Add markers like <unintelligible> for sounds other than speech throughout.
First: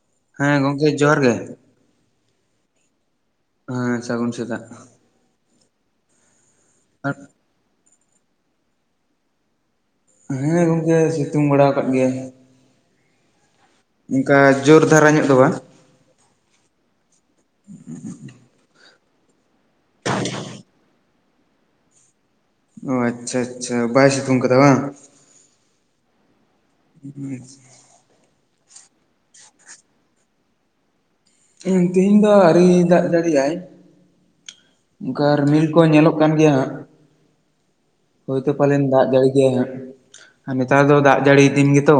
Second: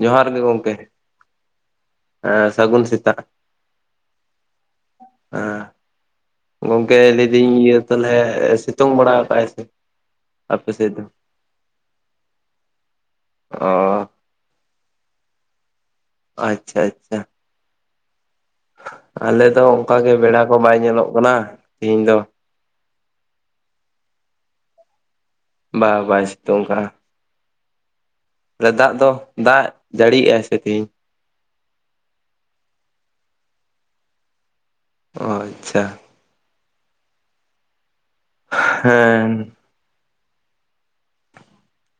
ᱡᱚᱦᱟᱨ ᱦᱮᱸ, ᱜᱚᱝᱠᱮ ᱡᱚᱦᱟᱨ ᱜᱮ᱾ ᱮᱸ ᱥᱟᱹᱜᱩᱱ ᱥᱮᱛᱟᱜ᱾ ᱦᱮᱸ ᱥᱟᱹᱜᱩᱱ ᱥᱮᱛᱟᱜ᱾ ᱮᱸ ᱜᱚᱝᱠᱮ ᱞᱟᱹᱭᱫᱟᱹᱧ ᱤᱭᱟᱹ ᱛᱟᱞᱦᱮ, ᱥᱤᱛᱩᱝ ᱵᱟᱲᱟ ᱠᱟᱜᱼᱟᱭ ᱥᱮ? ᱦᱮᱸ ᱟᱯᱮ ᱥᱮᱫ ᱜᱚᱝᱠᱮ ᱫᱚ ᱥᱤᱛᱩᱝ ᱵᱟᱲᱟ ᱟᱠᱟᱫ ᱜᱮᱭᱟᱭ᱾ ᱚ᱾ ᱚᱱᱠᱟ ᱡᱳᱨ ᱫᱷᱟᱨᱟ ᱧᱚᱜ ᱫᱚ ᱵᱟᱝ᱾ ᱟᱪᱪᱷᱟ, ᱟᱪᱪᱷᱟ᱾ ᱟᱞᱮ ᱫᱚ ᱚᱱᱠᱟ ᱜᱮ ᱵᱮᱲᱟ ᱠᱚ ᱵᱟᱭ ᱧᱮᱞᱚᱜ ᱠᱟᱱᱟ, ᱛᱤᱦᱤᱧ ᱫᱚ᱾ ᱚ ᱟᱪᱪᱷᱟ ᱟᱪᱪᱷᱟ, ᱵᱟᱭ ᱥᱤᱛᱩᱝ ᱠᱟᱫᱟ ᱵᱟᱝ? ᱵᱟᱝ ᱵᱟᱭ ᱥᱤᱛᱩᱝ ᱟᱠᱟᱜ-ᱟ᱾ <inaudible> ᱫᱟᱜ ᱫᱚ ᱫᱟᱜ ᱡᱟᱹᱲᱤᱭᱮᱜ-ᱟᱭ ᱥᱮ ᱛᱤᱦᱤᱧ? ᱛᱤᱦᱤᱧ ᱫᱚ ᱟᱹᱨᱤ ᱫᱟᱜ ᱡᱟᱹᱲᱤᱭᱟᱭ᱾ ᱚᱱᱠᱟ ᱚ ᱨᱤᱢᱤᱞ ᱠᱚ ᱟᱪᱪᱷᱟ ᱧᱮᱞᱚᱜ ᱠᱟᱱ ᱜᱮᱭᱟ ᱦᱟᱸᱜ᱾ ᱦᱳᱭᱛᱳ ᱯᱟᱞᱮᱱ ᱫᱟᱜ ᱡᱟᱹᱲᱤ ᱦᱮᱸ ᱜᱮᱭᱟᱭ ᱦᱟᱸᱜ᱾ ᱟᱨ ᱱᱮᱛᱟᱨ ᱫᱚ ᱫᱟᱜ ᱡᱟᱹᱲᱤ ᱫᱤᱱ ᱜᱮᱛᱚ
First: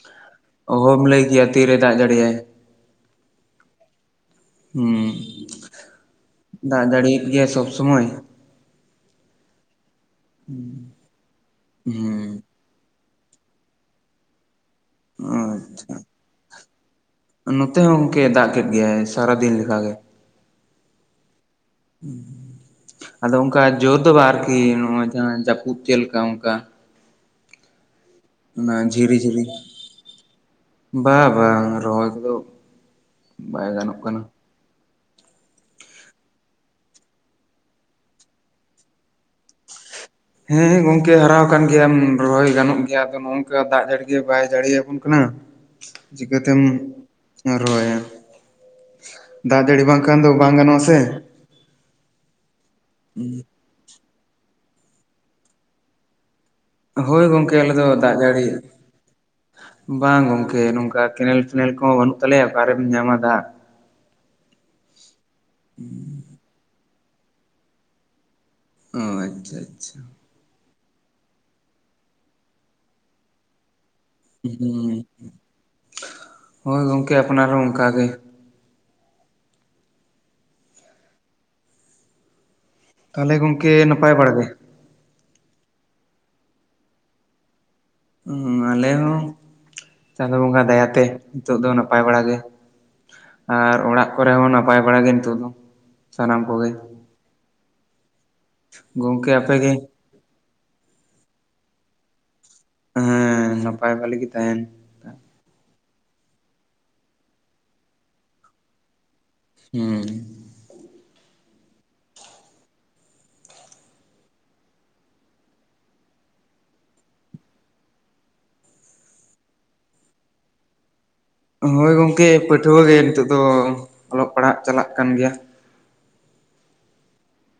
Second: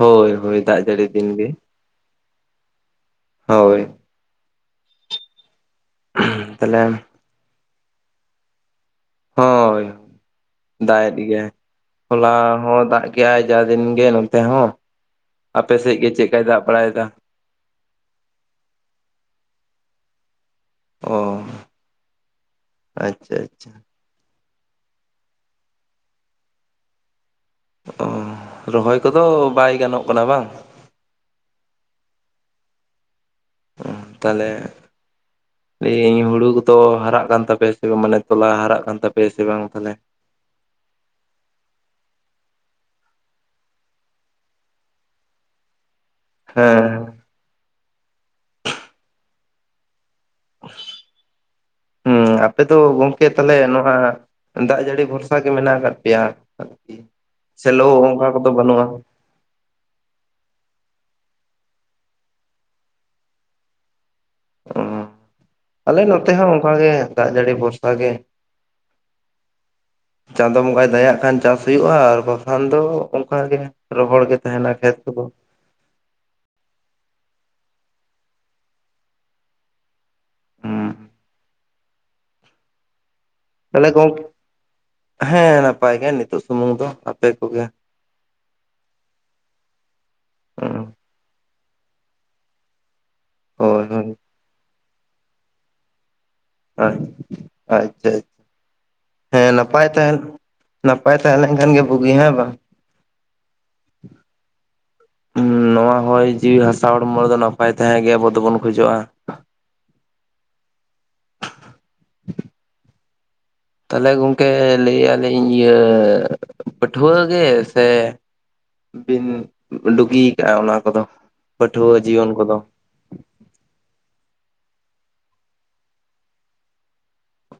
ᱦᱳᱭ ᱦᱳᱭ ᱫᱟᱜ ᱚᱦᱚᱢ ᱡᱟᱹᱲᱤ ᱞᱟᱹᱭ ᱫᱤᱱ ᱠᱮᱭᱟ ᱜᱮ ᱛᱤᱨᱮ, ᱫᱟᱜ ᱡᱟᱹᱲᱤᱭᱟᱭ᱾ ᱦᱳᱭ᱾ ᱦᱩᱸ᱾ ᱛᱟᱦᱞᱮ ᱫᱟᱜ ᱫᱟᱹᱲᱤᱭᱮᱫ ᱜᱮᱭᱟᱭ ᱥᱚᱵᱽ ᱥᱚᱢᱚᱭ᱾ ᱦᱳᱭ, ᱫᱟᱜ ᱮᱫ ᱜᱮᱭᱟᱭ, ᱦᱚᱞᱟ ᱦᱩᱸ ᱦᱚᱸ ᱫᱟᱜ ᱜᱮᱭᱟᱭ ᱡᱟ ᱫᱤᱱ ᱜᱮ ᱱᱚᱛᱮ ᱦᱚᱸ, ᱟᱪᱪᱷᱟ ᱟᱯᱮᱥᱮᱜ ᱜᱮ ᱪᱮᱜᱠᱟᱭ ᱫᱟᱜ ᱵᱟᱲᱟᱭ ᱫᱟ? ᱱᱚᱛᱮ ᱦᱚᱸ ᱜᱚᱝᱠᱮ ᱫᱟᱜ ᱠᱮᱫ ᱜᱮᱭᱟᱭ, ᱥᱟᱨᱟᱫᱤᱱ ᱞᱮᱠᱟᱜᱮ᱾ ᱚ, ᱟᱪᱪᱷᱟ ᱟᱫᱚ ᱚᱱᱠᱟ ᱟᱪᱪᱷᱟ ᱡᱳᱨ ᱫᱚ ᱵᱟᱝ ᱟᱨᱠᱤ ᱱᱚᱜᱼᱚᱭ ᱡᱟᱦᱟᱸ ᱡᱟᱹᱯᱩᱫ ᱪᱮᱫ ᱞᱮᱠᱟ ᱚᱝᱠᱟ᱾ ᱚ, ᱨᱚᱦᱚᱭ ᱠᱚᱫᱚ ᱵᱟᱭ ᱜᱟᱱᱚᱜ ᱠᱟᱱᱟ ᱵᱟᱝ? ᱵᱟ ᱵᱟᱝ, ᱨᱚᱦᱚᱭ ᱠᱚᱫᱚ, ᱵᱟᱭ ᱜᱟᱱᱚᱜ ᱠᱟᱱᱟ᱾ ᱛᱟᱞᱦᱮ, ᱤᱧ, ᱦᱩᱲᱩ ᱠᱚᱫᱚ ᱦᱟᱨᱟᱜ ᱠᱟᱱ ᱛᱟᱯᱮᱭᱟ ᱥᱮ ᱵᱟᱝ? ᱢᱟᱱᱮ ᱛᱚᱞᱟ ᱦᱟᱨᱟᱜ ᱠᱟᱱ ᱛᱟᱯᱮᱭᱟ ᱥᱮ ᱵᱟᱝ ᱛᱟᱦᱞᱮ? ᱦᱮᱸ ᱜᱚᱝᱠᱮ ᱦᱟᱨᱟᱣ ᱠᱟᱱ ᱜᱮᱭᱟᱢ ᱨᱚᱦᱚᱭ ᱜᱟᱱᱚᱜ ᱜᱮᱭᱟ ᱟᱫᱚ ᱱᱚᱜᱝᱠᱟ ᱫᱟᱜ ᱡᱟᱹᱲᱤ ᱜᱮ ᱵᱟᱭ ᱡᱟᱲᱮᱭᱟᱵᱚᱱ ᱠᱟᱱᱟ᱾ ᱪᱤᱠᱟᱹ ᱛᱮᱢ ᱦᱮᱸ ᱨᱚᱦᱚᱭᱟ, ᱫᱟᱜ ᱡᱟᱹᱲᱤ ᱵᱟᱝᱠᱷᱟᱱ ᱫᱚ ᱵᱟᱝ ᱜᱟᱱᱚᱜᱼᱟ ᱥᱮ ᱦᱩᱸ ᱟᱯᱮ ᱫᱚ ᱜᱚᱝᱠᱮ ᱛᱟᱦᱞᱮ ᱱᱚᱣᱟ ᱫᱟᱜ ᱡᱟᱹᱲᱤ ᱵᱷᱚᱨᱥᱟ ᱜᱮ ᱢᱮᱱᱟᱜ ᱟᱠᱟᱫ ᱯᱮᱭᱟ? ᱟᱨᱠᱤ ᱦᱳᱭ ᱜᱚᱝᱠᱮ ᱟᱞᱮ ᱫᱚ ᱥᱮᱞᱚ ᱫᱟᱜ ᱚᱱᱠᱟ ᱡᱟᱲᱤ ᱠᱚᱫᱚ ᱵᱟᱹᱱᱩᱜᱼᱟ ᱵᱟᱝ ᱜᱚᱝᱠᱮ ᱱᱚᱝᱠᱟ ᱠᱮᱱᱮᱞ-ᱴᱷᱮᱱᱮᱞ ᱠᱚ ᱦᱚᱸ ᱵᱟᱹᱱᱩᱜ ᱛᱟᱞᱮᱭᱟ ᱚᱠᱟᱨᱮᱢ ᱧᱟᱢᱟ ᱫᱟᱜ᱾ <unintelligible> ᱚᱸ ᱟᱞᱮ ᱱᱚᱛᱮ ᱦᱚᱸ ᱚᱝᱠᱟ ᱜᱮ, ᱫᱟᱜ ᱡᱟᱲᱤ ᱵᱷᱚᱨᱥᱟ ᱜᱮ᱾ ᱚᱸ ᱟᱪᱷᱟ ᱟᱪᱷᱟ᱾ ᱪᱟᱸᱫᱳ ᱵᱚᱸᱜᱟᱭ ᱫᱟᱭᱟᱜ ᱠᱷᱟᱱ ᱪᱟᱥ ᱦᱩᱭᱩᱜ-ᱟ᱾ ᱟᱨ ᱵᱟᱠᱷᱟᱱ ᱫᱚ ᱚᱱᱠᱟ ᱜᱮ᱾ ᱨᱚᱦᱚᱲ ᱜᱮ ᱦᱩᱸ ᱛᱟᱦᱮᱱᱟ ᱠᱷᱮᱛ ᱠᱚᱫᱚ ᱦᱩᱸ, ᱦᱳᱭ ᱜᱚᱝᱠᱮ ᱟᱯᱱᱟᱨ ᱦᱚᱸ ᱚᱱᱠᱟᱜ ᱜᱮ᱾ ᱦᱩᱸ ᱛᱟᱦᱚᱞᱮ ᱜᱚᱝ ᱛᱟᱦᱚᱞᱮ ᱜᱚᱝᱠᱮ, ᱦᱮᱸ ᱱᱟᱯᱟᱭ ᱜᱮ ᱱᱤᱛᱳᱜ ᱥᱩᱢᱩᱝ ᱫᱚ ᱟᱯᱮ ᱠᱚ ᱜᱮ? ᱟᱞᱮ ᱦᱚᱸ ᱪᱟᱸᱫᱳ ᱵᱚᱸᱜᱟ ᱦᱩᱸ ᱫᱟᱭᱟ ᱛᱮ ᱱᱤᱛᱚᱜ ᱫᱚ ᱱᱟᱯᱟᱭ ᱵᱟᱲᱟ ᱜᱮ᱾ ᱟᱨ ᱦᱳᱭ ᱚᱲᱟᱜ ᱦᱳᱭ ᱠᱚᱨᱮ ᱦᱚᱸ ᱱᱟᱯᱟᱭ ᱵᱟᱲᱟ ᱜᱮ ᱱᱤᱛᱚᱜ ᱫᱚ, ᱥᱟᱱᱟᱢ ᱠᱚ ᱜᱮ? ᱟᱪᱷᱟ ᱟᱪᱷᱟ, ᱜᱚᱝᱠᱮ ᱦᱮᱸ ᱟᱯᱮ ᱜᱮ ᱱᱟᱯᱟᱭ ᱛᱟᱦᱮᱱ ᱱᱟᱯᱟᱭ ᱛᱟᱦᱮᱸ ᱞᱮᱱ ᱠᱷᱟᱱ ᱜᱮ ᱵᱩᱜᱤ ᱦᱮᱸ ᱵᱟᱝ? ᱦᱮᱸ ᱱᱟᱯᱟᱭ ᱵᱷᱟᱞᱤ ᱜᱮ ᱛᱟᱦᱮᱱ, ᱚᱸ ᱱᱚᱣᱟ ᱦᱚᱭ ᱡᱤᱣᱤ ᱦᱟᱥᱟ ᱦᱚᱲᱢᱚ ᱨᱮᱫᱚ ᱱᱟᱯᱟᱭ ᱛᱟᱦᱮᱸ ᱜᱮ ᱟᱵᱚ ᱫᱚᱵᱚᱱ ᱠᱷᱚᱡᱚᱜ-ᱟ᱾ ᱦᱩᱸ᱾ ᱛᱟᱦᱚᱞᱮ ᱜᱚᱝᱠᱮ ᱞᱟᱹᱭᱮᱜᱟᱞᱤᱧ ᱤᱭᱟᱹ, ᱯᱟᱹᱴᱷᱣᱟᱹ ᱜᱮ ᱥᱮ? ᱵᱤᱱ ᱰᱩᱜᱤ ᱠᱟᱜ-ᱟ ᱚᱱᱟ ᱠᱚ ᱫᱚ? ᱦᱳᱭ ᱜᱚᱝᱠᱮ ᱯᱟᱹᱴᱷᱣᱟᱹ ᱜᱮ ᱱᱤᱛᱚᱜ ᱫᱚ, ᱚᱞᱚᱜ ᱯᱟᱲᱦᱟᱜ ᱪᱟᱞᱟᱜ ᱠᱟᱱ ᱜᱮᱭᱟ᱾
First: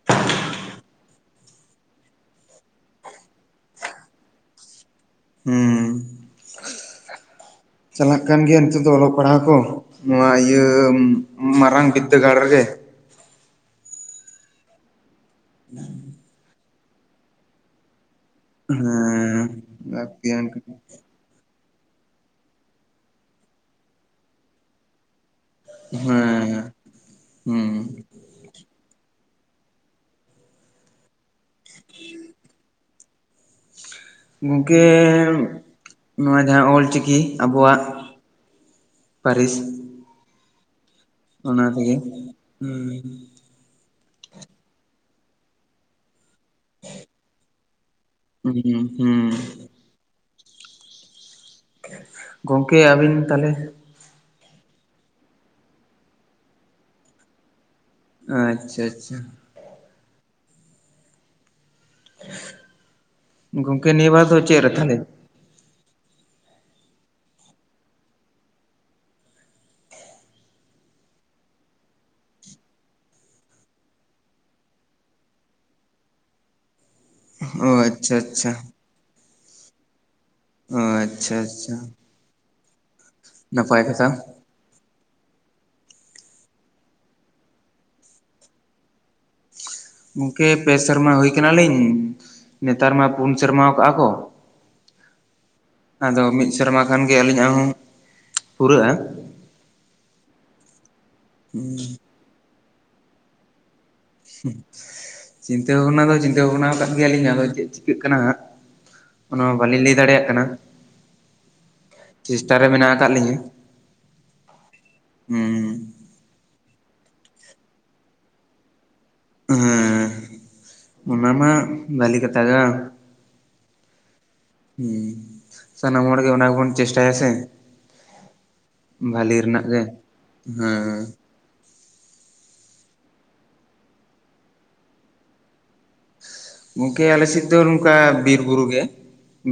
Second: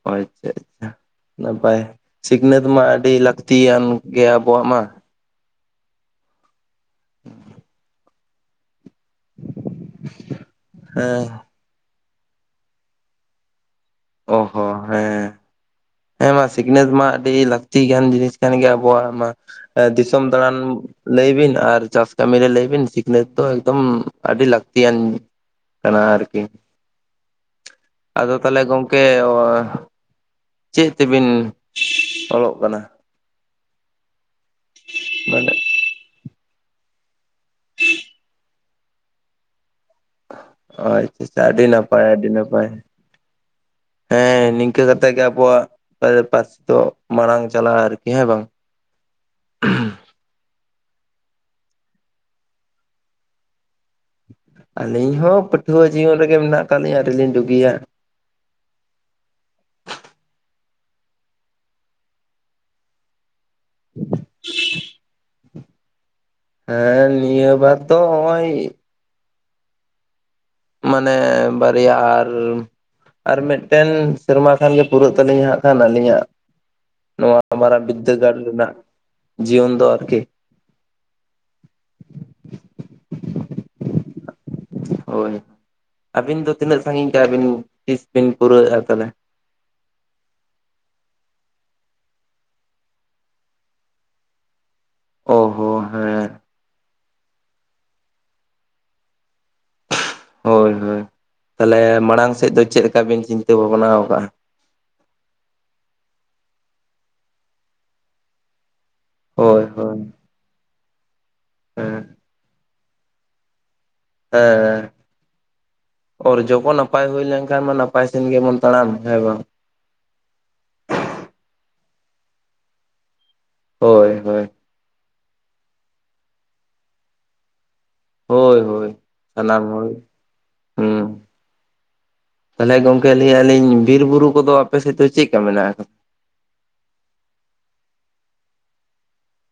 ᱟᱪᱷᱟ ᱟᱪᱷᱟ᱾ ᱱᱟᱯᱟᱭ, ᱥᱤᱠᱷᱱᱟᱹᱛ ᱢᱟ ᱟᱹᱰᱤ ᱞᱟᱹᱠᱛᱤᱭᱟᱱ ᱜᱮᱭᱟ ᱟᱵᱚᱣᱟᱜ ᱢᱟ᱾ ᱦᱩᱸ, ᱪᱟᱞᱟᱜ ᱠᱟᱱ ᱜᱮᱭᱟ ᱱᱤᱛᱚᱜ ᱫᱚ ᱚᱞᱚᱜ ᱯᱟᱲᱦᱟᱣ ᱠᱚ, ᱱᱚᱣᱟ ᱤᱭᱟᱹ, ᱦᱮᱸ ᱢᱟᱨᱟᱝ ᱵᱤᱫᱽᱫᱟᱹᱜᱟᱲ ᱨᱮᱜᱮ᱾ ᱚ ᱦᱚ ᱦᱮᱸ᱾ <inaudible> ᱦᱮᱸ ᱢᱟ ᱥᱤᱠᱷᱱᱟᱹᱛ ᱢᱟ ᱟᱹᱰᱤ ᱞᱟᱹᱠᱛᱤ ᱜᱟᱱ ᱡᱤᱱᱤᱥ ᱠᱟᱱ ᱜᱮᱭᱟ ᱟᱵᱚᱣᱟᱜ ᱢᱟ᱾ ᱦᱮᱸ ᱫᱤᱥᱚᱢ ᱞᱟᱹᱠᱛᱤᱭᱟᱱ ᱫᱟᱬᱟᱱ ᱞᱟᱹᱭ ᱵᱤᱱ ᱟᱨ ᱪᱟᱥ ᱠᱟᱹᱢ ᱨᱮ ᱞᱟᱹᱭ ᱵᱤᱱ ᱥᱤᱠᱷᱱᱟᱹᱛ ᱫᱚ ᱮᱠᱫᱚᱢ ᱟᱹᱰᱤ ᱞᱟᱹᱠᱛᱤᱭᱟᱱ ᱠᱟᱱᱟ ᱟᱨᱠᱤ᱾ ᱦᱮᱸ ᱦᱩᱸ ᱟᱫᱚ ᱛᱟᱦᱞᱮ ᱜᱚᱝᱠᱮ ᱪᱮᱫ ᱛᱮ ᱵᱤᱱ ᱚᱞᱚᱜ ᱠᱟᱱᱟ? ᱜᱚᱝᱠᱮᱻ ᱢᱟᱱᱮ ᱱᱚᱣᱟ ᱡᱟᱦᱟᱸ ᱚᱞ ᱪᱤᱠᱤ ᱟᱵᱚᱣᱟᱜ ᱯᱟᱹᱨᱤᱥ ᱟᱪᱪᱷᱟ ᱪᱷᱟ ᱟᱹᱰᱤ ᱚᱱᱟ ᱛᱮᱜᱮ ᱱᱟᱯᱟᱭ ᱟᱹᱰᱤ ᱱᱟᱯᱟᱭ᱾ ᱦᱩᱸ ᱦᱮᱸ ᱱᱤᱝᱠᱟᱹ ᱠᱟᱛᱮᱜ ᱜᱮ ᱟᱵᱚᱣᱟᱜ ᱯᱟ-ᱯᱟᱥᱹᱨᱥᱤ ᱫᱚ ᱢᱟᱲᱟᱝ ᱪᱟᱞᱟᱜ-ᱟ ᱟᱨᱠᱤ᱾ ᱦᱮᱸ ᱵᱟᱝ ᱦᱩᱸ ᱦᱩᱸ᱾ ᱜᱚᱝᱠᱮ ᱟᱹᱵᱤᱱ ᱛᱟᱞᱦᱮ ᱟᱹᱞᱤᱧ ᱦᱚᱸ ᱯᱟᱹᱴᱷᱩᱣᱟᱹ ᱡᱤᱭᱚᱱ ᱨᱮ ᱜᱮ ᱢᱮᱱᱟᱜ ᱟᱠᱟᱫ ᱞᱤᱧᱟᱹ ᱟᱹᱣᱨᱤᱞᱤᱧ ᱵᱟᱹᱜᱤᱭᱟ᱾ ᱟᱪᱪᱷᱟ ᱪᱷᱟ᱾ ᱜᱚᱝᱠᱮ ᱱᱤᱭᱟᱹ ᱵᱟᱨ ᱫᱚ ᱪᱮᱫ ᱨᱮ ᱛᱟᱦᱞᱮ? ᱦᱮᱸ ᱱᱤᱭᱟᱹ ᱵᱟᱨ ᱫᱚ ᱦᱚᱸᱜ-ᱚᱭ ᱢᱟᱱᱮ ᱵᱟᱨᱭᱟ ᱟᱨ ᱟᱨ ᱢᱮᱫᱴᱮᱱ ᱥᱮᱨᱢᱟ ᱠᱷᱟᱱ ᱜᱮ ᱯᱩᱨᱟᱹᱜ ᱛᱟᱹᱞᱤᱧᱟ ᱦᱟᱸᱜ ᱠᱷᱟᱱ ᱟᱹᱞᱤᱧᱟᱜ ᱱᱚᱣᱟ ᱚ ᱢᱟᱨᱟᱝ ᱟᱪᱪᱷᱟ ᱵᱤᱫᱽᱫᱟᱹᱜᱟᱲ ᱟᱪᱪᱷᱟ ᱨᱮᱱᱟᱜ ᱡᱤᱭᱚᱱ ᱫᱚ ᱟᱨ ᱠᱤ᱾ ᱟᱪᱪᱷᱟ ᱟᱪᱪᱷᱟ᱾ ᱱᱟᱯᱟᱭ ᱠᱟᱛᱷᱟ᱾ ᱦᱳᱭ᱾ ᱟᱹᱵᱤᱱ ᱫᱚ ᱛᱤᱱᱟᱹᱜ ᱥᱟᱺᱜᱤᱧ ᱠᱟᱜ-ᱟ ᱵᱤᱱ ᱛᱤᱥ ᱵᱤᱱ ᱯᱩᱨᱟᱹᱣᱮᱜ-ᱟ ᱛᱟᱦᱞᱮ? ᱜᱚᱝᱠᱮ ᱯᱮ ᱥᱮᱨᱢᱟ ᱦᱩᱭ ᱟᱠᱟᱱᱟ ᱞᱤᱧ ᱱᱮᱛᱟᱨ ᱢᱟ ᱯᱩᱱ ᱥᱮᱨᱢᱟ ᱟᱠᱟᱜ-ᱟ ᱠᱚ᱾ ᱚ ᱦᱚ᱾ ᱟᱫᱚ ᱢᱤᱫ ᱥᱮᱨᱢᱟ ᱠᱷᱟᱱ ᱜᱮ ᱟᱹᱞᱤᱧᱟᱜ ᱦᱚᱸ ᱯᱩᱨᱟᱹᱜ-ᱟ᱾ ᱦᱳᱭ ᱦᱳᱭ᱾ ᱛᱟᱦᱞᱮ ᱢᱟᱲᱟᱝ ᱥᱮᱡ ᱫᱚ ᱪᱮᱫᱞᱮᱠᱟ ᱵᱤᱱ ᱪᱤᱱᱛᱟᱹ ᱵᱷᱟᱵᱽᱱᱟᱣ ᱠᱟᱜ-ᱟ? ᱦᱩᱸ, ᱪᱤᱱᱛᱟᱹ ᱵᱷᱟᱵᱽᱱᱟ ᱫᱚ ᱪᱤᱱᱛᱟᱹ ᱵᱷᱟᱵᱽᱱᱟᱣ ᱠᱟᱫ ᱜᱮᱭᱟᱞᱤᱧ ᱟᱫᱚ ᱪᱮᱫ ᱪᱤᱠᱟᱹᱜ ᱠᱟᱱᱟ ᱦᱟᱸᱜ᱾ ᱚᱱᱟᱢᱟ ᱦᱳᱭ ᱵᱟᱞᱤᱧ ᱞᱟᱹᱭ ᱦᱳᱭ ᱫᱟᱲᱮᱭᱟᱜ ᱠᱟᱱᱟ ᱦᱮᱸ ᱪᱮᱥᱴᱟ ᱨᱮ ᱢᱮᱱᱟᱜ ᱟᱠᱟᱫ ᱞᱤᱧᱟᱹ᱾ ᱦᱮᱸ᱾ ᱦᱩᱸ ᱚᱨᱡᱚ ᱠᱚ ᱱᱟᱯᱟᱭ ᱦᱩᱭ ᱞᱮᱱᱠᱷᱟᱱ ᱢᱟ ᱱᱟᱯᱟᱭ ᱥᱮᱱ ᱜᱮᱵᱚᱱ ᱛᱟᱲᱟᱢ ᱦᱮᱸ ᱵᱟᱝ᱾ ᱦᱩᱸ, ᱚᱱᱟᱢᱟ ᱵᱷᱟᱹᱞᱤ ᱠᱟᱛᱷᱟ ᱜᱟ᱾ ᱦᱳᱭ ᱦᱳᱭ᱾ ᱦᱩᱸ, ᱥᱟᱱᱟᱢ ᱦᱚᱲ ᱜᱮ ᱚᱱᱟ ᱜᱮ ᱵᱚᱱ ᱪᱮᱥᱴᱟᱭᱟ ᱥᱮ᱾ ᱦᱳᱭ ᱦᱳᱭ ᱵᱷᱟᱹᱞᱤ ᱨᱮᱱᱟᱜ ᱥᱟᱱᱟᱢ ᱜᱮ ᱦᱚᱲ, ᱦᱮᱸ ᱦᱩᱸ᱾ ᱛᱟᱦᱞᱮ ᱜᱚᱝᱠᱮ ᱞᱟᱹᱭᱮᱜ-ᱟ ᱞᱤᱧ ᱵᱤᱨ ᱵᱩᱨᱩ ᱠᱚᱫᱚ ᱟᱯᱮ ᱥᱮᱡ ᱫᱚ ᱪᱤᱜᱠᱟ ᱢᱮᱱᱟᱜ ᱟᱠᱟᱫᱟ? ᱜᱚᱝᱠᱮ ᱟᱞᱮ ᱥᱮᱡ ᱫᱚ ᱱᱚᱝᱠᱟ ᱵᱤᱨ ᱵᱩᱨᱩ ᱜᱮ,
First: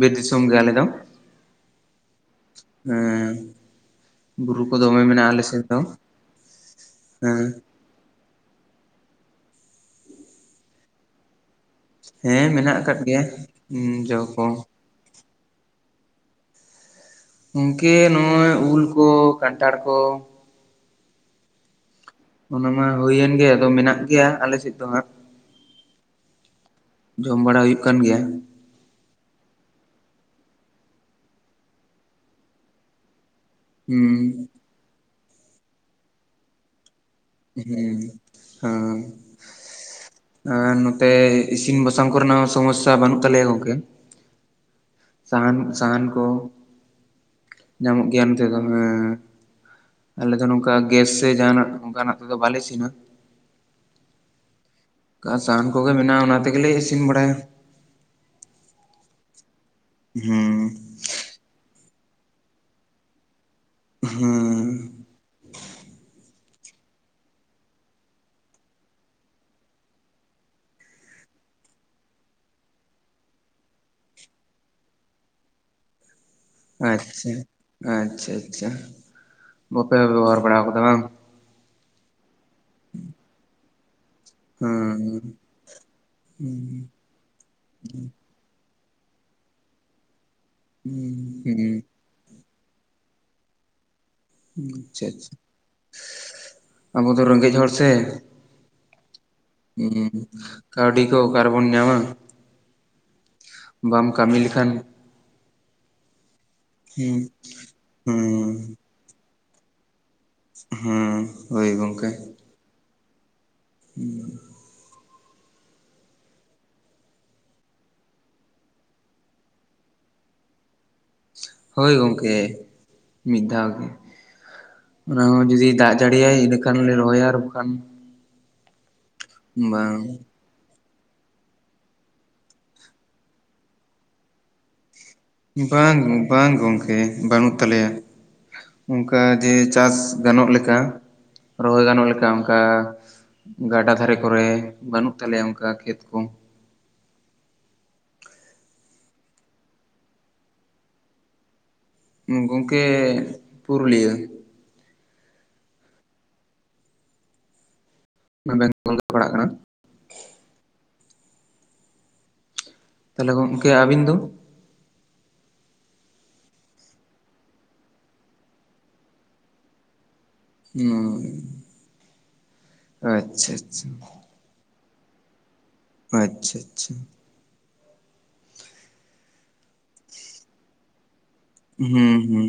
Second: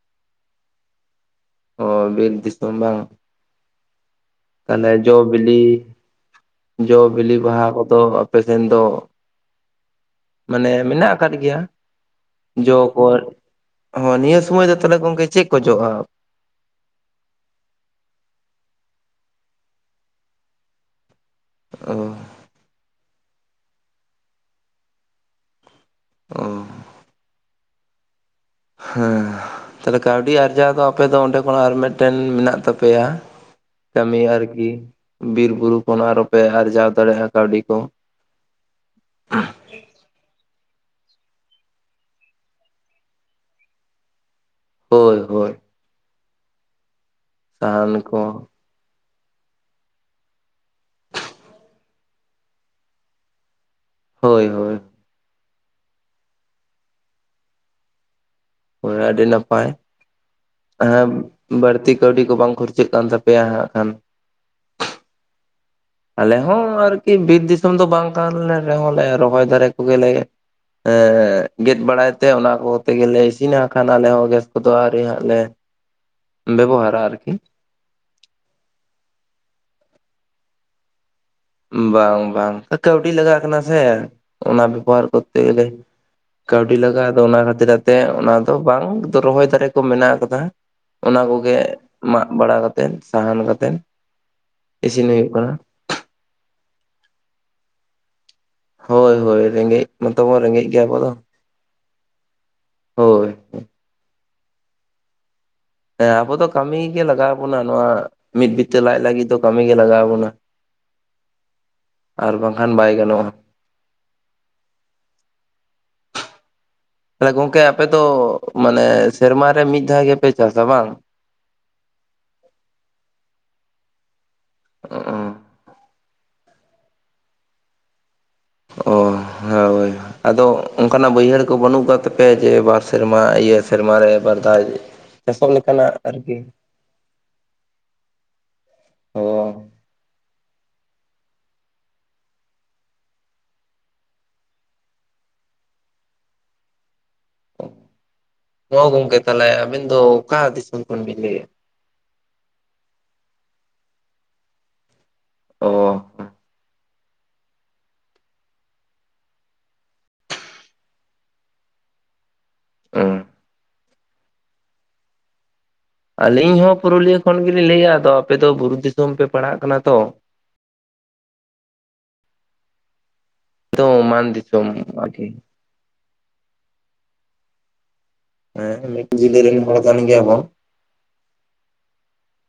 ᱵᱤᱨ ᱫᱤᱥᱚᱢ ᱜᱮ ᱟᱞᱮ ᱫᱚ᱾ ᱚ, ᱵᱤᱨ ᱫᱤᱥᱚᱢ ᱵᱟᱝ? ᱦᱮᱸ ᱵᱩᱨᱩ ᱠᱚ ᱛᱟᱦᱞᱮ ᱫᱚᱢᱮ ᱢᱮᱱᱟᱜᱼᱟ ᱟᱞᱮ ᱡᱚ-ᱵᱤᱞᱤ, ᱥᱮᱫ ᱫᱚ ᱡᱚ-ᱵᱤᱞᱤ ᱦᱮᱸ ᱵᱟᱦᱟ ᱠᱚᱫᱚ ᱟᱯᱮᱥᱮᱱ ᱫᱚ ᱢᱟᱱᱮ ᱢᱮᱱᱟᱜ ᱟᱠᱟᱫ ᱜᱮᱭᱟ ᱦᱮᱸ ᱡᱚ ᱢᱮᱱᱟᱜ ᱟᱠᱟᱫ ᱠᱚ᱾ ᱜᱮᱭᱟ ᱦᱚᱸ ᱡᱚ ᱱᱤᱭᱟᱹ ᱠᱚ ᱥᱩᱢᱚᱭ ᱫᱚ ᱛᱟᱦᱞᱮ ᱜᱚᱝᱠᱮ ᱪᱮᱫ ᱠᱚ ᱡᱚᱜ-ᱟ? ᱜᱚᱝᱠᱮ ᱱᱚᱜ-ᱚᱭ ᱩᱞ ᱠᱚ, ᱠᱟᱱᱴᱷᱟᱲ ᱠᱚ᱾ ᱚ᱾ ᱚᱱᱟ ᱢᱟ ᱦᱩᱭᱮᱱ ᱜᱮ ᱟᱫᱚ ᱢᱮᱱᱟᱜ ᱜᱮᱭᱟ ᱟᱞᱮ ᱥᱮᱡ ᱫᱚ ᱦᱟᱸᱜ᱾ ᱚ ᱡᱚᱢ ᱵᱟᱲᱟ ᱦᱩᱭᱩᱜ ᱠᱟᱱ ᱜᱮᱭᱟ᱾ ᱦᱮᱸ, ᱛᱟᱦᱞᱮ ᱠᱟᱹᱣᱰᱤ ᱟᱨᱡᱟᱣ ᱫᱚ ᱟᱯᱮ ᱫᱚ ᱚᱸᱰᱮ ᱠᱷᱚᱱᱟᱜ ᱟᱨ ᱢᱮᱫᱴᱮᱱ ᱢᱮᱱᱟᱜ ᱛᱟᱯᱮᱭᱟ? ᱦᱩᱸ ᱠᱟᱹᱢᱤ ᱟᱨᱠᱤ ᱵᱤᱨ ᱵᱩᱨᱩ ᱠᱷᱚᱱ ᱟᱨᱚᱯᱮ ᱟᱨᱡᱟᱣ ᱫᱟᱲᱮᱭᱟᱜ-ᱟ᱾ ᱦᱮᱸ ᱦᱚᱸ ᱟᱨ ᱱᱚᱛᱮ ᱤᱥᱤᱱ ᱵᱟᱥᱟᱝ ᱠᱚᱨᱮᱱᱟᱜ ᱥᱚᱢᱚᱥᱥᱟ ᱵᱟᱹᱱᱩᱜ ᱛᱟᱞᱮᱭᱟ ᱜᱚᱝᱠᱮ᱾ ᱦᱳᱭ ᱦᱳᱭ ᱥᱟᱦᱟᱱ ᱥᱟᱦᱟᱱ ᱠᱚ ᱥᱟᱦᱟᱱ ᱧᱟᱢᱚᱜ ᱠᱚ ᱜᱮᱭᱟ ᱱᱚᱛᱮ ᱫᱚ᱾ ᱦᱮᱸ ᱟᱞᱮ ᱫᱚ ᱱᱚᱝᱠᱟ ᱜᱮᱥ ᱥᱮ ᱡᱟᱦᱟᱸᱱᱟᱜ ᱚᱱᱠᱟᱱᱟᱜ ᱛᱮᱫᱚ ᱵᱟᱞᱮ ᱤᱥᱤᱱᱟ᱾ ᱦᱳᱭ - ᱦᱳᱭ ᱠᱟ ᱥᱟᱦᱟᱱ ᱠᱚᱜᱮ ᱢᱮᱱᱟᱜᱼᱟ ᱚᱱᱟ ᱛᱮ ᱜᱮᱞᱮ ᱤᱥᱤᱱ ᱵᱟᱲᱟᱭᱼᱟ᱾ ᱦᱳᱭ ᱟᱹᱰᱤ ᱱᱟᱯᱟᱭ ᱦᱩᱸ ᱦᱮᱸ ᱵᱟᱹᱲᱛᱤ ᱠᱟᱹᱣᱰᱤ ᱠᱚ ᱵᱟᱝ ᱠᱷᱩᱨᱪᱟᱹᱜ ᱠᱟᱱ ᱛᱟᱯᱮᱭᱟ ᱦᱟᱸᱜ ᱠᱷᱟᱱ᱾ ᱦᱩᱸ ᱟᱞᱮ ᱦᱚᱸ ᱟᱨᱠᱤ ᱵᱤᱨ ᱫᱤᱥᱚᱢ ᱫᱚ ᱵᱟᱝ ᱠᱟᱱ ᱨᱮᱦᱚᱸ ᱞᱮ ᱨᱚᱦᱚᱭ ᱫᱟᱨᱮ ᱠᱚᱜᱮ ᱞᱮ ᱮᱸᱜ ᱜᱮᱫ ᱵᱟᱲᱟᱭ ᱛᱮ ᱚᱱᱟ ᱠᱚᱛᱮ ᱜᱮᱞᱮ ᱤᱥᱤᱱᱟ ᱠᱷᱟᱱ ᱟᱞᱮ ᱦᱚᱸ ᱜᱮᱥ ᱠᱚᱫᱚ ᱟᱹᱣᱨᱤ ᱦᱟᱸᱜ ᱞᱮ <inaudible> ᱵᱮᱵᱚᱦᱟᱨᱟ ᱟᱨᱠᱤ ᱟᱪᱪᱷᱟ ᱟᱪᱪᱷᱟ ᱟᱪᱪᱷᱟ ᱵᱟᱯᱮ ᱵᱮᱵᱚᱦᱟᱨ ᱵᱟᱲᱟ ᱟᱠᱟᱫᱟ ᱵᱟᱝ? ᱵᱟᱝ ᱵᱟᱝ ᱠᱟᱹᱣᱰᱤ ᱞᱟᱜᱟᱜ ᱠᱟᱱᱟ ᱥᱮ ᱾ ᱚᱱᱟ ᱦᱮᱸ ᱵᱮᱵᱚᱦᱟᱨ ᱠᱚᱨᱛᱮ ᱜᱮᱞᱮ ᱦᱮᱸ ᱠᱟᱹᱣᱰᱤ ᱞᱟᱜᱟᱜᱼᱟ ᱟᱫᱚ ᱚᱱᱟ ᱠᱷᱟᱹᱛᱤᱨ ᱟᱛᱮ ᱚᱱᱟ ᱛᱚ ᱵᱟᱝ ᱛᱚ ᱨᱚᱦᱚᱭ ᱫᱟᱨᱮ ᱠᱚ ᱢᱮᱱᱟᱜ ᱟᱠᱟᱫᱟ ᱚᱱᱟ ᱠᱚᱜᱮ ᱦᱮᱸ ᱢᱟᱜ ᱵᱟᱲᱟ ᱠᱟᱛᱮᱫ ᱥᱟᱦᱟᱱ ᱠᱟᱛᱮᱱ᱾ <unintelligible> ᱟᱵᱚ ᱫᱚ ᱨᱮᱸᱜᱮᱡ ᱦᱚᱲ ᱥᱮ ᱦᱳᱭ ᱦᱳᱭ ᱨᱮᱸᱜᱮᱡ ᱦᱮᱸ ᱢᱟᱛᱚ ᱵᱚᱱ ᱨᱮᱸᱜᱮᱡ ᱜᱮᱭᱟ ᱟᱵᱚ ᱠᱟᱹᱣᱰᱤ ᱫᱚ, ᱠᱚ ᱚᱠᱟ ᱨᱮᱵᱚᱱ ᱧᱟᱢᱟ ᱦᱳᱭ ᱵᱟᱢ ᱠᱟᱢᱤ ᱞᱮᱠᱷᱟᱱ ᱦᱮᱸ ᱟᱵᱚ ᱫᱚ ᱠᱟᱢᱤ ᱜᱮ ᱦᱩᱸ ᱞᱟᱜᱟᱣ ᱵᱚᱱᱟ, ᱱᱚᱣᱟ ᱢᱤᱫ ᱦᱩᱸ ᱵᱤᱛᱟᱹ ᱞᱟᱡ ᱞᱟᱜᱤᱫ ᱫᱚ ᱠᱟᱹᱢᱤ ᱜᱮ ᱞᱟᱜᱟᱣ ᱵᱚᱱᱟ᱾ ᱦᱩᱸ ᱦᱳᱭ ᱜᱚᱝᱠᱮ᱾ ᱠᱷᱟᱱ ᱵᱟᱭ ᱜᱟᱱᱚᱜᱼᱟ᱾ <inaudible> ᱛᱟᱦᱞᱮ ᱜᱚᱝᱠᱮ ᱟᱯᱮ ᱫᱚ ᱢᱟᱱᱮ ᱥᱮᱨᱢᱟ ᱨᱮ ᱢᱤᱫ ᱫᱷᱟᱣ ᱜᱮᱯᱮ ᱪᱟᱥᱟ ᱵᱟᱝ? ᱦᱳᱭ ᱜᱚᱝᱠᱮ ᱢᱤᱫ ᱫᱷᱟᱣ ᱜᱮ, ᱚᱱᱟ ᱦᱚᱸ ᱡᱩᱫᱤ ᱫᱟᱜ ᱡᱟᱹᱲᱤᱭᱟᱭ ᱤᱱᱟᱹ ᱠᱷᱟᱱᱞᱮ ᱨᱚᱦᱚᱭᱟ ᱟᱨ ᱵᱟᱠᱷᱟᱱ ᱚ ᱦᱳᱭ ᱵᱟᱝ ᱟᱫᱚ ᱚᱱᱠᱟᱱᱟᱜ ᱵᱟᱹᱭᱦᱟᱹᱲ ᱠᱚ ᱵᱟᱹᱱᱩᱜ ᱟᱠᱟᱫ ᱛᱟᱯᱮᱭᱟ ᱡᱮ ᱵᱟᱨ ᱥᱮᱨᱢᱟ ᱤᱭᱟᱹ ᱥᱮᱨᱢᱟᱨᱮ ᱵᱟᱨᱫᱷᱟᱣ ᱪᱟᱥᱚᱜ ᱞᱮᱠᱟᱱᱟᱜ ᱟᱨᱠᱤ᱾ ᱦᱮᱸ ᱵᱟᱹᱱᱩᱜ ᱛᱟᱞᱮᱭᱟ᱾ ᱚ ᱚᱱᱠᱟ ᱡᱮ ᱪᱟᱥ ᱜᱟᱱᱚᱜ ᱞᱮᱠᱟ ᱨᱚᱦᱚᱭ ᱜᱟᱱᱚᱜ ᱞᱮᱠᱟ ᱚᱱᱠᱟ ᱜᱟᱰᱟ ᱫᱷᱟᱨᱮ ᱠᱚᱨᱮ ᱵᱟᱹᱱᱩᱜ ᱛᱟᱞᱮᱭᱟ ᱚᱱᱠᱟ ᱠᱷᱮᱛ ᱠᱚ᱾ ᱦᱚ ᱜᱚᱝᱠᱮ ᱛᱟᱦᱚᱞᱮ ᱟᱹᱵᱤᱱ ᱫᱚ ᱚᱠᱟ ᱫᱤᱥᱚᱢ ᱠᱷᱚᱱ ᱵᱤᱱ ᱞᱟᱹᱭᱮᱫᱼᱟ? ᱜᱚᱝᱠᱮ ᱯᱩᱨᱩᱞᱤᱭᱟᱹ ᱚ <unintelligible> - - ᱯᱟᱲᱟᱜ ᱠᱟᱱᱟ <inaudible> ᱚ <inaudible> ᱛᱟᱞᱦᱮ ᱜᱚᱢᱠᱮ ᱟᱹᱵᱤᱱ ᱫᱚ? ᱟᱞᱤᱧ ᱦᱚᱸ ᱯᱩᱨᱩᱞᱤᱭᱟᱹ ᱠᱷᱚᱱ ᱜᱮᱞᱤᱧ ᱞᱟᱹᱭᱮᱫᱭᱟ ᱟᱫᱚ ᱟᱯᱮᱫᱚ ᱵᱩᱨᱩ ᱫᱤᱥᱚᱢ ᱯᱮ ᱯᱟᱲᱦᱟᱜ ᱠᱟᱱᱟ ᱛᱚ᱾ ᱦᱸ ᱟᱪᱪᱷᱟᱼᱼ ᱛᱚ ᱢᱟᱱᱫᱤᱥᱚᱢ ᱟᱨᱠᱤ᱾ ᱟᱪᱪᱷᱟ ᱟᱪᱪᱷᱟ ᱾ ᱦᱮᱸ ᱢᱤᱫ ᱡᱤᱞᱟᱹ ᱨᱤᱱ ᱦᱚᱲ ᱠᱟᱱ ᱜᱮᱭᱟᱵᱚ ᱾ ᱦᱩᱸ ᱦᱩᱸ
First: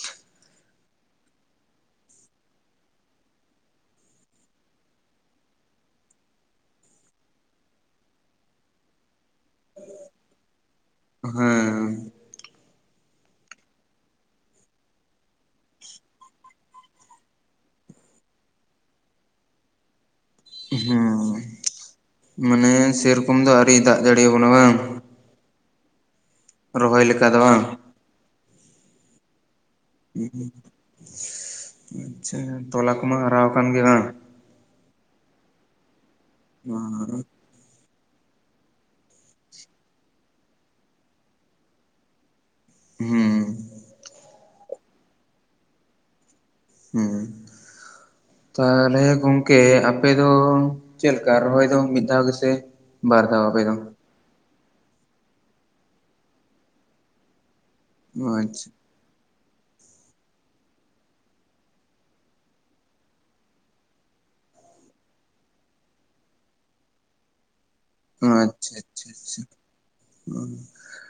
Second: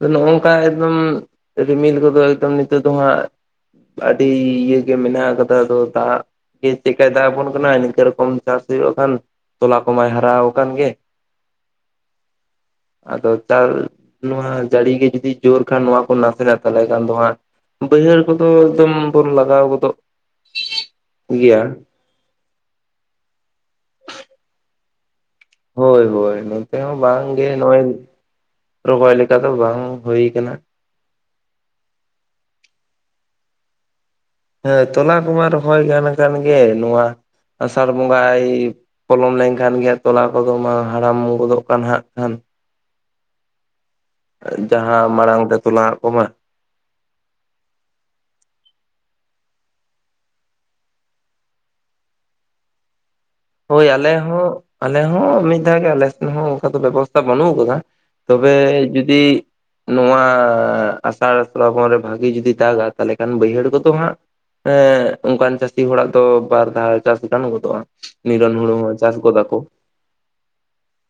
ᱱᱚᱜᱼᱚᱭ ᱱᱚᱝᱠᱟ ᱮᱠᱫᱚᱢ ᱨᱤᱢᱤᱞ ᱠᱚᱫᱚ ᱮᱠᱫᱚᱢ ᱱᱤᱛᱚᱜ ᱫᱚᱦᱟᱸᱜᱼᱼ ᱟᱹᱰᱤ ᱤᱭᱟᱹ ᱜᱮ ᱢᱮᱱᱟᱜ ᱠᱟᱫᱟ ᱟᱫᱚ ᱫᱟᱜᱼᱼ ᱪᱮᱫ ᱪᱮᱠᱟᱹᱭ ᱫᱟᱜ ᱟᱵᱚ ᱠᱟᱱᱟ ᱱᱤᱝᱠᱟᱹ ᱨᱮ ᱠᱚᱢ ᱪᱟᱥ ᱦᱩᱭᱩᱜ ᱵᱟᱠᱷᱟᱱ ᱾ ᱛᱚᱞᱟ ᱠᱚᱢᱟᱭ ᱦᱟᱨᱟᱣ ᱟᱠᱟᱱ ᱜᱮ ᱾ ᱦᱮᱸ ᱟᱫᱚ ᱫᱟᱜ ᱱᱚᱣᱟᱼᱼ ᱡᱟᱹᱲᱤ ᱜᱮ ᱡᱩᱫᱤ ᱡᱳᱨ ᱠᱷᱟᱱ ᱱᱚᱣᱟ ᱠᱚ ᱱᱟᱥᱮᱱᱟᱜ ᱛᱟᱞᱦᱮ ᱠᱷᱟᱱ ᱫᱚ ᱦᱟᱸᱜᱼᱼ ᱵᱟᱹᱭᱦᱟᱹᱲ ᱠᱚᱫᱚ ᱮᱠᱫᱚᱢ ᱵᱚᱱ ᱞᱟᱜᱟᱣ ᱜᱚᱫᱚᱜᱼᱼ ᱦᱩᱸ, ᱢᱟᱱᱮ ᱥᱮᱨᱚᱠᱚᱢ ᱫᱚ ᱟᱹᱣᱨᱤᱭ ᱫᱟᱜ ᱡᱟᱲᱤᱭᱟ ᱵᱚᱱᱟ ᱵᱟᱝ? ᱦᱳᱭ ᱦᱳᱭ ᱱᱚᱛᱮ ᱦᱚᱸ ᱨᱚᱦᱚᱭ ᱞᱮᱠᱟ ᱫᱚ ᱵᱟᱝᱜᱮ ᱵᱟᱝ? ᱱᱚᱜᱼᱚᱭ, ᱨᱚᱦᱚᱭ ᱞᱮᱠᱟ ᱫᱚ ᱵᱟᱝ ᱾ ᱟᱪᱪᱷᱟ ᱛᱚᱞᱟ ᱠᱚᱢᱟ ᱦᱟᱨᱟᱣ ᱟᱠᱟᱱ ᱜᱮ ᱵᱟᱝ ᱾ ᱦᱮᱸ ᱛᱚᱞᱟ ᱠᱚᱢᱟ ᱨᱚᱦᱚᱭ ᱜᱟᱱ ᱟᱠᱟᱱ ᱜᱮ, ᱱᱚᱣᱟ ᱟᱥᱟᱲ ᱵᱚᱸᱜᱟᱭᱼᱼ ᱯᱚᱞᱚᱢ ᱞᱮᱱᱠᱷᱟᱱ ᱜᱮ ᱛᱚᱞᱟ ᱠᱚᱫᱚ ᱢᱟ ᱦᱟᱲᱟᱢ ᱜᱚᱫᱚᱜ ᱠᱟᱱ ᱦᱟᱸᱜ ᱠᱷᱟᱱ ᱾ ᱦᱩᱸ ᱡᱟᱦᱟᱸ ᱢᱟᱲᱟᱝ ᱛᱮ ᱛᱚᱞᱟ ᱦᱟᱸᱜ ᱠᱚᱢᱟ ᱾ ᱦᱩᱸ ᱛᱟᱦᱚᱞᱮ ᱜᱚᱝᱠᱮ ᱟᱯᱮ ᱫᱚ ᱪᱮᱫ ᱞᱮᱠᱟ ᱨᱚᱦᱚᱭ ᱫᱚ ᱢᱤᱫ ᱫᱷᱟᱣ ᱜᱮᱥᱮ? ᱵᱟᱨ ᱫᱷᱟᱣ ᱾ ᱦᱚᱭ ᱟᱞᱮ ᱦᱚᱸ ᱟᱞᱮ ᱦᱚᱸ ᱢᱤᱫ ᱫᱷᱟᱣ ᱜᱮ, ᱟᱞᱮᱥᱮᱫ ᱦᱚᱸ ᱚᱱᱠᱟ ᱫᱚ ᱵᱮᱵᱚᱥᱛᱷᱟ ᱵᱟᱹᱱᱩᱜ ᱟᱠᱟᱫᱟ ᱾ ᱛᱚᱵᱮ ᱟᱪᱪᱷᱟ ᱡᱩᱫᱤ ᱱᱚᱣᱟᱼᱼ ᱟᱥᱟᱲ ᱥᱮᱨᱟᱵᱚᱱ ᱨᱮ ᱵᱷᱟᱹᱜᱤ ᱡᱩᱫᱤ ᱫᱟᱜᱟᱭ ᱛᱟᱦᱞᱮ ᱠᱷᱟᱱ ᱵᱟᱹᱭᱦᱟᱹᱲ ᱠᱚᱫᱚ ᱦᱟᱸᱜᱼᱼ ᱦᱮᱸ ᱚᱱᱠᱟᱱ ᱪᱟᱹᱥᱤ ᱦᱚᱲᱟᱜ ᱫᱚ ᱵᱟᱨ ᱫᱷᱟᱣ ᱪᱟᱥ ᱜᱟᱱ ᱜᱚᱫᱚᱜᱼᱟ ᱾ ᱱᱤᱨᱚᱱ ᱦᱩᱲᱩ ᱦᱚᱸ ᱪᱟᱥ ᱜᱚᱫᱟ ᱠᱚ ᱾ ᱦᱩᱸ <unintelligible>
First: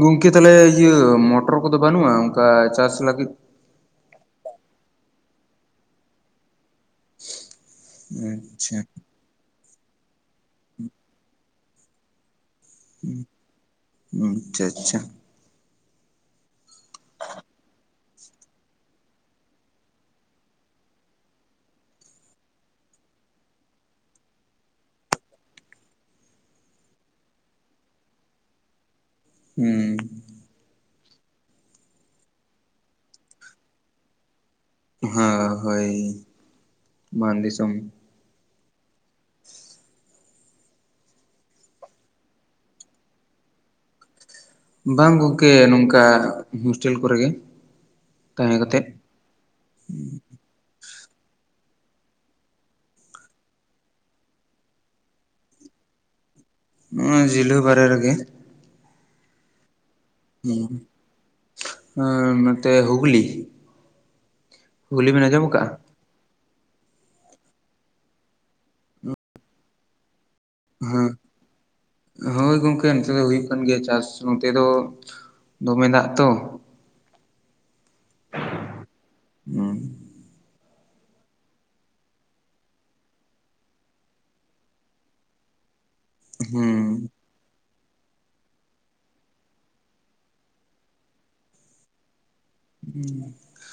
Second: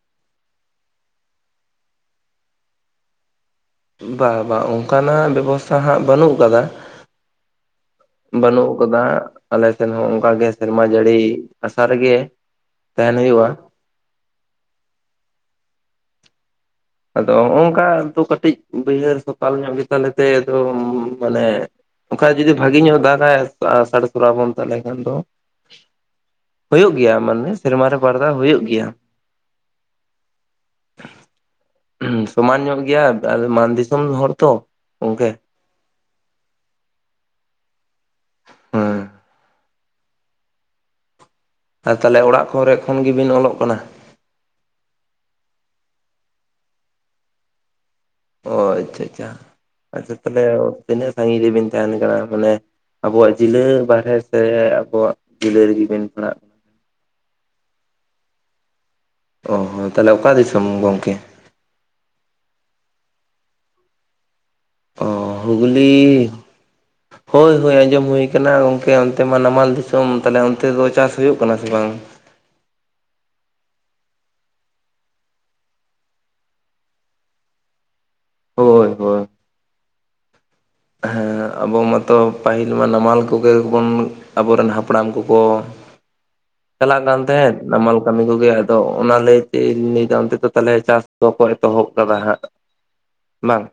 ᱜᱚᱝᱠᱮ ᱛᱟᱦᱞᱮ ᱤᱭᱟᱹ ᱢᱚᱴᱚᱨ ᱠᱚᱫᱚ ᱵᱟᱹᱱᱩᱜᱼᱟ ᱚᱱᱠᱟ ᱪᱟᱥ ᱞᱟᱹᱜᱤᱫ? ᱵᱟ-ᱦ ᱵᱟ-ᱦ ᱚᱱᱠᱟᱱᱟᱜ ᱵᱮᱵᱚᱥᱛᱷᱟ ᱦᱟᱸᱜ ᱵᱟᱹᱱᱩᱜ ᱟᱠᱟᱫᱟ ᱾ ᱵᱟᱹᱱᱩᱜ ᱟᱪᱪᱷᱟ ᱠᱟᱫᱟ ᱟᱞᱮ ᱥᱮᱫ ᱦᱚᱸ ᱚᱱᱠᱟ ᱜᱮ ᱥᱮᱨᱢᱟ ᱡᱟᱹᱲᱤᱼᱼ ᱟᱥᱟ ᱨᱮᱜᱮ ᱛᱟᱦᱮᱸᱱ ᱦᱩᱭᱩᱜᱼᱟ ᱾ ᱦᱩᱸ ᱟᱪᱪᱷᱟ ᱟᱪᱪᱷᱟ ᱾ ᱟᱫᱚ ᱱᱚᱜᱼᱚᱝᱠᱟ ᱫᱚ ᱠᱟᱹᱴᱤᱡ ᱵᱟᱹᱭᱦᱟᱹᱲ ᱠᱚ ᱯᱟᱠ ᱧᱚᱜ ᱜᱮ ᱛᱟᱞᱮᱸᱛᱮ ᱟ ᱫᱚ ᱢᱟᱱᱮᱼᱼ ᱚᱱᱠᱟ ᱡᱩᱫᱤ ᱵᱷᱟᱹᱜᱤ ᱧᱚᱜᱼᱮ ᱫᱟᱜᱟ ᱟᱥᱟᱲᱹ ᱥᱨᱚᱵᱚᱱ ᱛᱟᱦᱚᱸᱞᱮ ᱠᱷᱟᱱ ᱫᱚᱼᱼ ᱦᱩᱭᱩᱜ ᱜᱮᱭᱟ ᱢᱟᱱᱮ ᱥᱮᱨᱢᱟᱨ ᱨᱮ ᱵᱟᱨ ᱫᱟᱣ ᱦᱩᱭᱩᱜ ᱜᱮᱭᱟ ᱾ ᱦᱩᱸ ᱥᱚᱢᱟᱱ ᱧᱚᱜ ᱜᱮᱭᱟ ᱛᱟᱦᱞᱮ ᱢᱟ ᱫᱤᱥᱚᱢ ᱦᱚᱲ ᱛᱚ ᱾ ᱦᱚ ᱦᱳᱭ ᱱᱚᱭᱟ ᱫᱤᱥᱚᱢ ᱦᱚᱸ ᱟᱨ ᱛᱟᱦᱚᱸᱞᱮ ᱚᱲᱟᱜ ᱠᱚᱨᱮ ᱠᱷᱚᱱ ᱜᱮ ᱵᱤᱱ ᱚᱞᱚᱜ ᱠᱟᱱᱟ? ᱵᱟᱝ ᱜᱚᱝᱠᱮ ᱱᱚᱝᱠᱟ ᱦᱳᱥᱴᱮᱞ ᱠᱚᱨᱮ ᱜᱮ ᱾ ᱚ ᱟᱪᱪᱷᱟ ᱟᱪᱪᱷᱟ ᱟᱪᱪᱷᱟ, ᱛᱟᱦᱞᱮ ᱛᱤᱱᱟᱹᱜ ᱥᱟ, ᱜᱤᱧ ᱨᱮᱵᱤᱱ ᱛᱟᱦᱮᱱ ᱠᱟᱱᱟ? ᱢᱟᱹᱱᱮ᱾ ᱟᱵᱚᱣᱟᱜ ᱡᱮᱞᱟᱹ ᱵᱟᱨᱦᱮ ᱥᱮ ᱟᱵᱚᱣᱟᱜ ᱡᱮᱞᱟᱹ ᱨᱮᱜᱮ ᱵᱮᱱ ᱯᱟᱲᱟᱜᱼᱼ ᱱᱚᱣᱟ ᱡᱤᱞᱟᱹ ᱵᱟᱨᱮ ᱨᱮ ᱜᱮ᱾ ᱚ ᱦᱚᱸ ᱛᱟᱦᱞᱮ ᱚᱠᱟ ᱫᱤᱥᱚᱢ ᱜᱚᱝᱠᱮ? ᱚᱸ ᱱᱚᱛᱮ ᱦᱩᱜᱽᱞᱤ ᱾ ᱚ ᱦᱩᱜᱽᱞᱤ ᱦᱚᱭ ᱦᱚᱭ ᱟᱸᱡᱚᱢ ᱦᱩᱭ ᱟᱠᱟᱱᱟ ᱜᱚᱝᱠᱮ ᱚᱱᱛᱮ ᱢᱟ ᱱᱟᱢᱟᱞ ᱫᱤᱥᱚᱢ ᱛᱟᱦᱚᱸᱞᱮ ᱚᱱᱛᱮ ᱫᱚ ᱦᱮᱸ ᱪᱟᱥ ᱦᱩᱭᱩᱜ ᱠᱟᱱᱟ ᱥᱮ ᱵᱟᱝ᱾ ᱦᱳᱭ ᱜᱚᱝᱠᱮ ᱱᱚᱛᱮ ᱫᱚ ᱦᱩᱭᱩᱜ ᱠᱟᱱ ᱜᱮᱭᱟ. ᱪᱟᱥ ᱱᱚᱛᱮ ᱫᱚ ᱫᱚᱢᱮ ᱫᱟᱜ ᱛᱚ ᱦᱚᱭ ᱦᱚᱭ ᱦᱩᱸ ᱟᱸᱵᱚ ᱢᱟ ᱛᱚ ᱯᱟᱹᱦᱤᱞ ᱢᱟ ᱱᱟᱢᱟᱞ ᱠᱚ ᱜᱮ ᱵᱚᱱ ᱟᱵᱚᱨᱮᱱ ᱦᱟᱯᱲᱟᱢ ᱠᱚᱠᱚ ᱦᱩᱸ ᱪᱟᱞᱟᱜ ᱠᱟᱱ ᱛᱟᱦᱮᱸᱫ ᱱᱟᱢᱟᱞ ᱠᱟᱹᱢᱤ ᱠᱚ ᱜᱮ ᱟᱫᱚ ᱚᱱᱟ ᱞᱟᱹᱭᱛᱮᱧ ᱞᱟ. ᱭᱫᱟ ᱚᱱᱛᱮ ᱫᱚ ᱛᱟᱦᱚᱞᱮ ᱪᱟᱥ ᱫᱚ ᱠᱚ ᱮᱛᱚᱦᱚᱵ ᱟᱠᱟᱫᱟ ᱦᱟᱸᱜ᱾ ᱵᱟᱝ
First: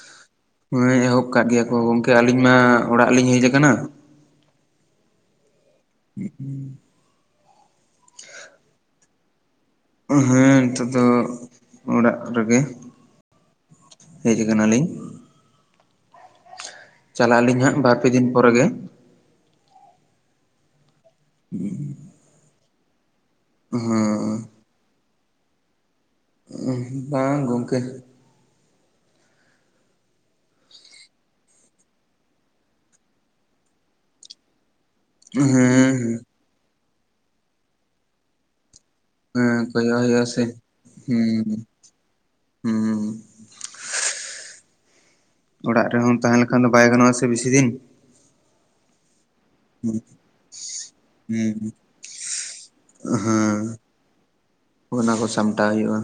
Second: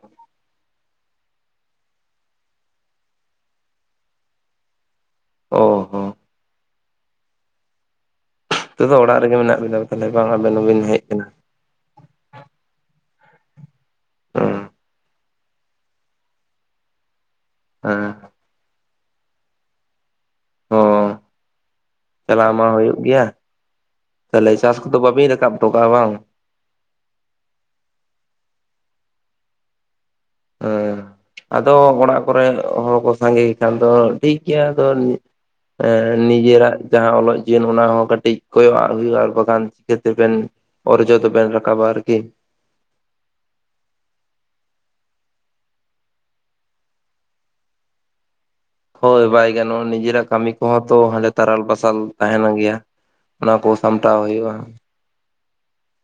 ᱦᱩᱸ.... ᱦᱮᱸ ᱮᱦᱚᱵ ᱟᱠᱟᱫ ᱜᱮᱭᱟ ᱠᱚ ᱜᱚᱝᱠᱮ ᱟᱹᱞᱤᱧ ᱢᱟ ᱚᱲᱟᱜ ᱞᱤᱧ ᱦᱮᱡ ᱟᱠᱟᱱᱟ᱾ ᱚ ᱦᱚ ᱦᱩᱸ ᱦᱩᱸ ᱱᱤᱛᱚᱜ ᱫᱚ ᱚᱲᱟᱜ ᱨᱮ ᱜᱮ ᱢᱮᱱᱟᱜ ᱵᱮᱱᱟ ᱛᱟᱦᱚᱞᱮ ᱵᱟᱝ? ᱟᱵᱮᱱ ᱦᱮᱸ ᱦᱚᱸ ᱵᱮᱱ ᱱᱤᱛᱚᱜ ᱦᱮᱡ ᱫᱚ ᱟᱠᱟᱱᱟ ᱚᱲᱟᱜ ᱨᱮ ᱜᱮ ᱦᱮᱡ ᱟᱠᱟᱱᱟ ᱦᱩᱸ ᱞᱤᱧ ᱪᱟᱞᱟᱜ ᱟᱹᱞᱤᱧ ᱦᱟᱸᱜ ᱵᱟᱨ ᱯᱮ ᱦᱮᱸ ᱫᱤᱱ ᱯᱚᱨᱮ ᱜᱮ ᱚ ᱪᱟᱞᱟᱣ ᱢᱟ ᱦᱩᱭᱩᱜ ᱜᱮᱭᱟ᱾ ᱛᱟᱦᱞᱮ ᱦᱮᱸ ᱪᱟᱥ ᱠᱚ ᱫᱚ ᱵᱟᱵᱤᱱ ᱨᱟᱠᱟᱵ ᱚᱴᱚ ᱠᱟᱜ-ᱟ ᱵᱟᱝ? ᱵᱟᱝ ᱜᱚᱝᱠᱮ ᱦᱮᱸ ᱟᱫᱚ ᱚᱲᱟᱜ ᱠᱚᱨᱮ ᱦᱚᱲ ᱠᱚ ᱥᱟᱸᱜᱮ ᱜᱮ ᱠᱷᱟᱱ ᱫᱚ ᱴᱷᱤᱠ ᱜᱮᱭᱟ ᱟᱫᱚ ᱟᱺ.... ᱦᱮᱸ ᱦᱮᱸ ᱱᱤᱡᱮᱨᱟᱜ ᱡᱟᱦᱟᱸ ᱚᱞᱚᱜ ᱡᱤᱭᱚᱱ ᱚᱱᱟ ᱦᱚᱸ ᱠᱟᱹᱴᱤᱡ ᱠᱳᱭᱳᱜ ᱟᱜ ᱦᱩᱭᱩᱜᱼᱟ ᱟᱨ ᱦᱮᱸ ᱵᱟᱠᱷᱟᱱ ᱪᱤᱠᱟ. ᱠᱚᱭᱚᱜ ᱛᱮ ᱦᱩᱭᱩᱜᱼᱟ ᱵᱮᱱ ᱥᱮ ᱚᱨᱡᱚ ᱫᱚ ᱦᱩᱸ ᱵᱮᱱ ᱨᱟᱠᱟᱵᱟ ᱟᱨ ᱠᱤ ᱦᱩᱸ ᱚᱲᱟᱜ ᱨᱮᱦᱚᱸᱢ ᱛᱟᱦᱮᱸ ᱞᱮᱱᱠᱷᱟᱱ ᱫᱚ ᱵᱟᱭ ᱜᱟᱱᱚᱜᱼᱟ ᱥᱮ ᱵᱮᱥᱤ ᱫᱤᱱ ᱦᱳᱭ ᱵᱟᱭ ᱜᱟᱱᱚᱜᱼᱟ ᱱᱤᱡᱮᱨᱟᱜ ᱠᱟᱹᱢᱤ ᱠᱚᱦᱚᱸ ᱛᱚ ᱦᱟᱱᱰᱮ ᱦᱩᱸ ᱛᱟᱨᱟᱞ ᱵᱟᱥᱟᱞ ᱛᱟᱦᱮᱱ ᱜᱮᱭᱟ᱾ ᱚᱱᱟ ᱦᱮᱸ ᱠᱚ ᱥᱟᱢᱴᱟᱣ ᱦᱩᱭᱩᱜᱼᱟ ᱚᱱᱟ ᱠᱚ ᱥᱟᱢᱴᱟᱣ ᱦᱩᱭᱩᱜᱼᱟ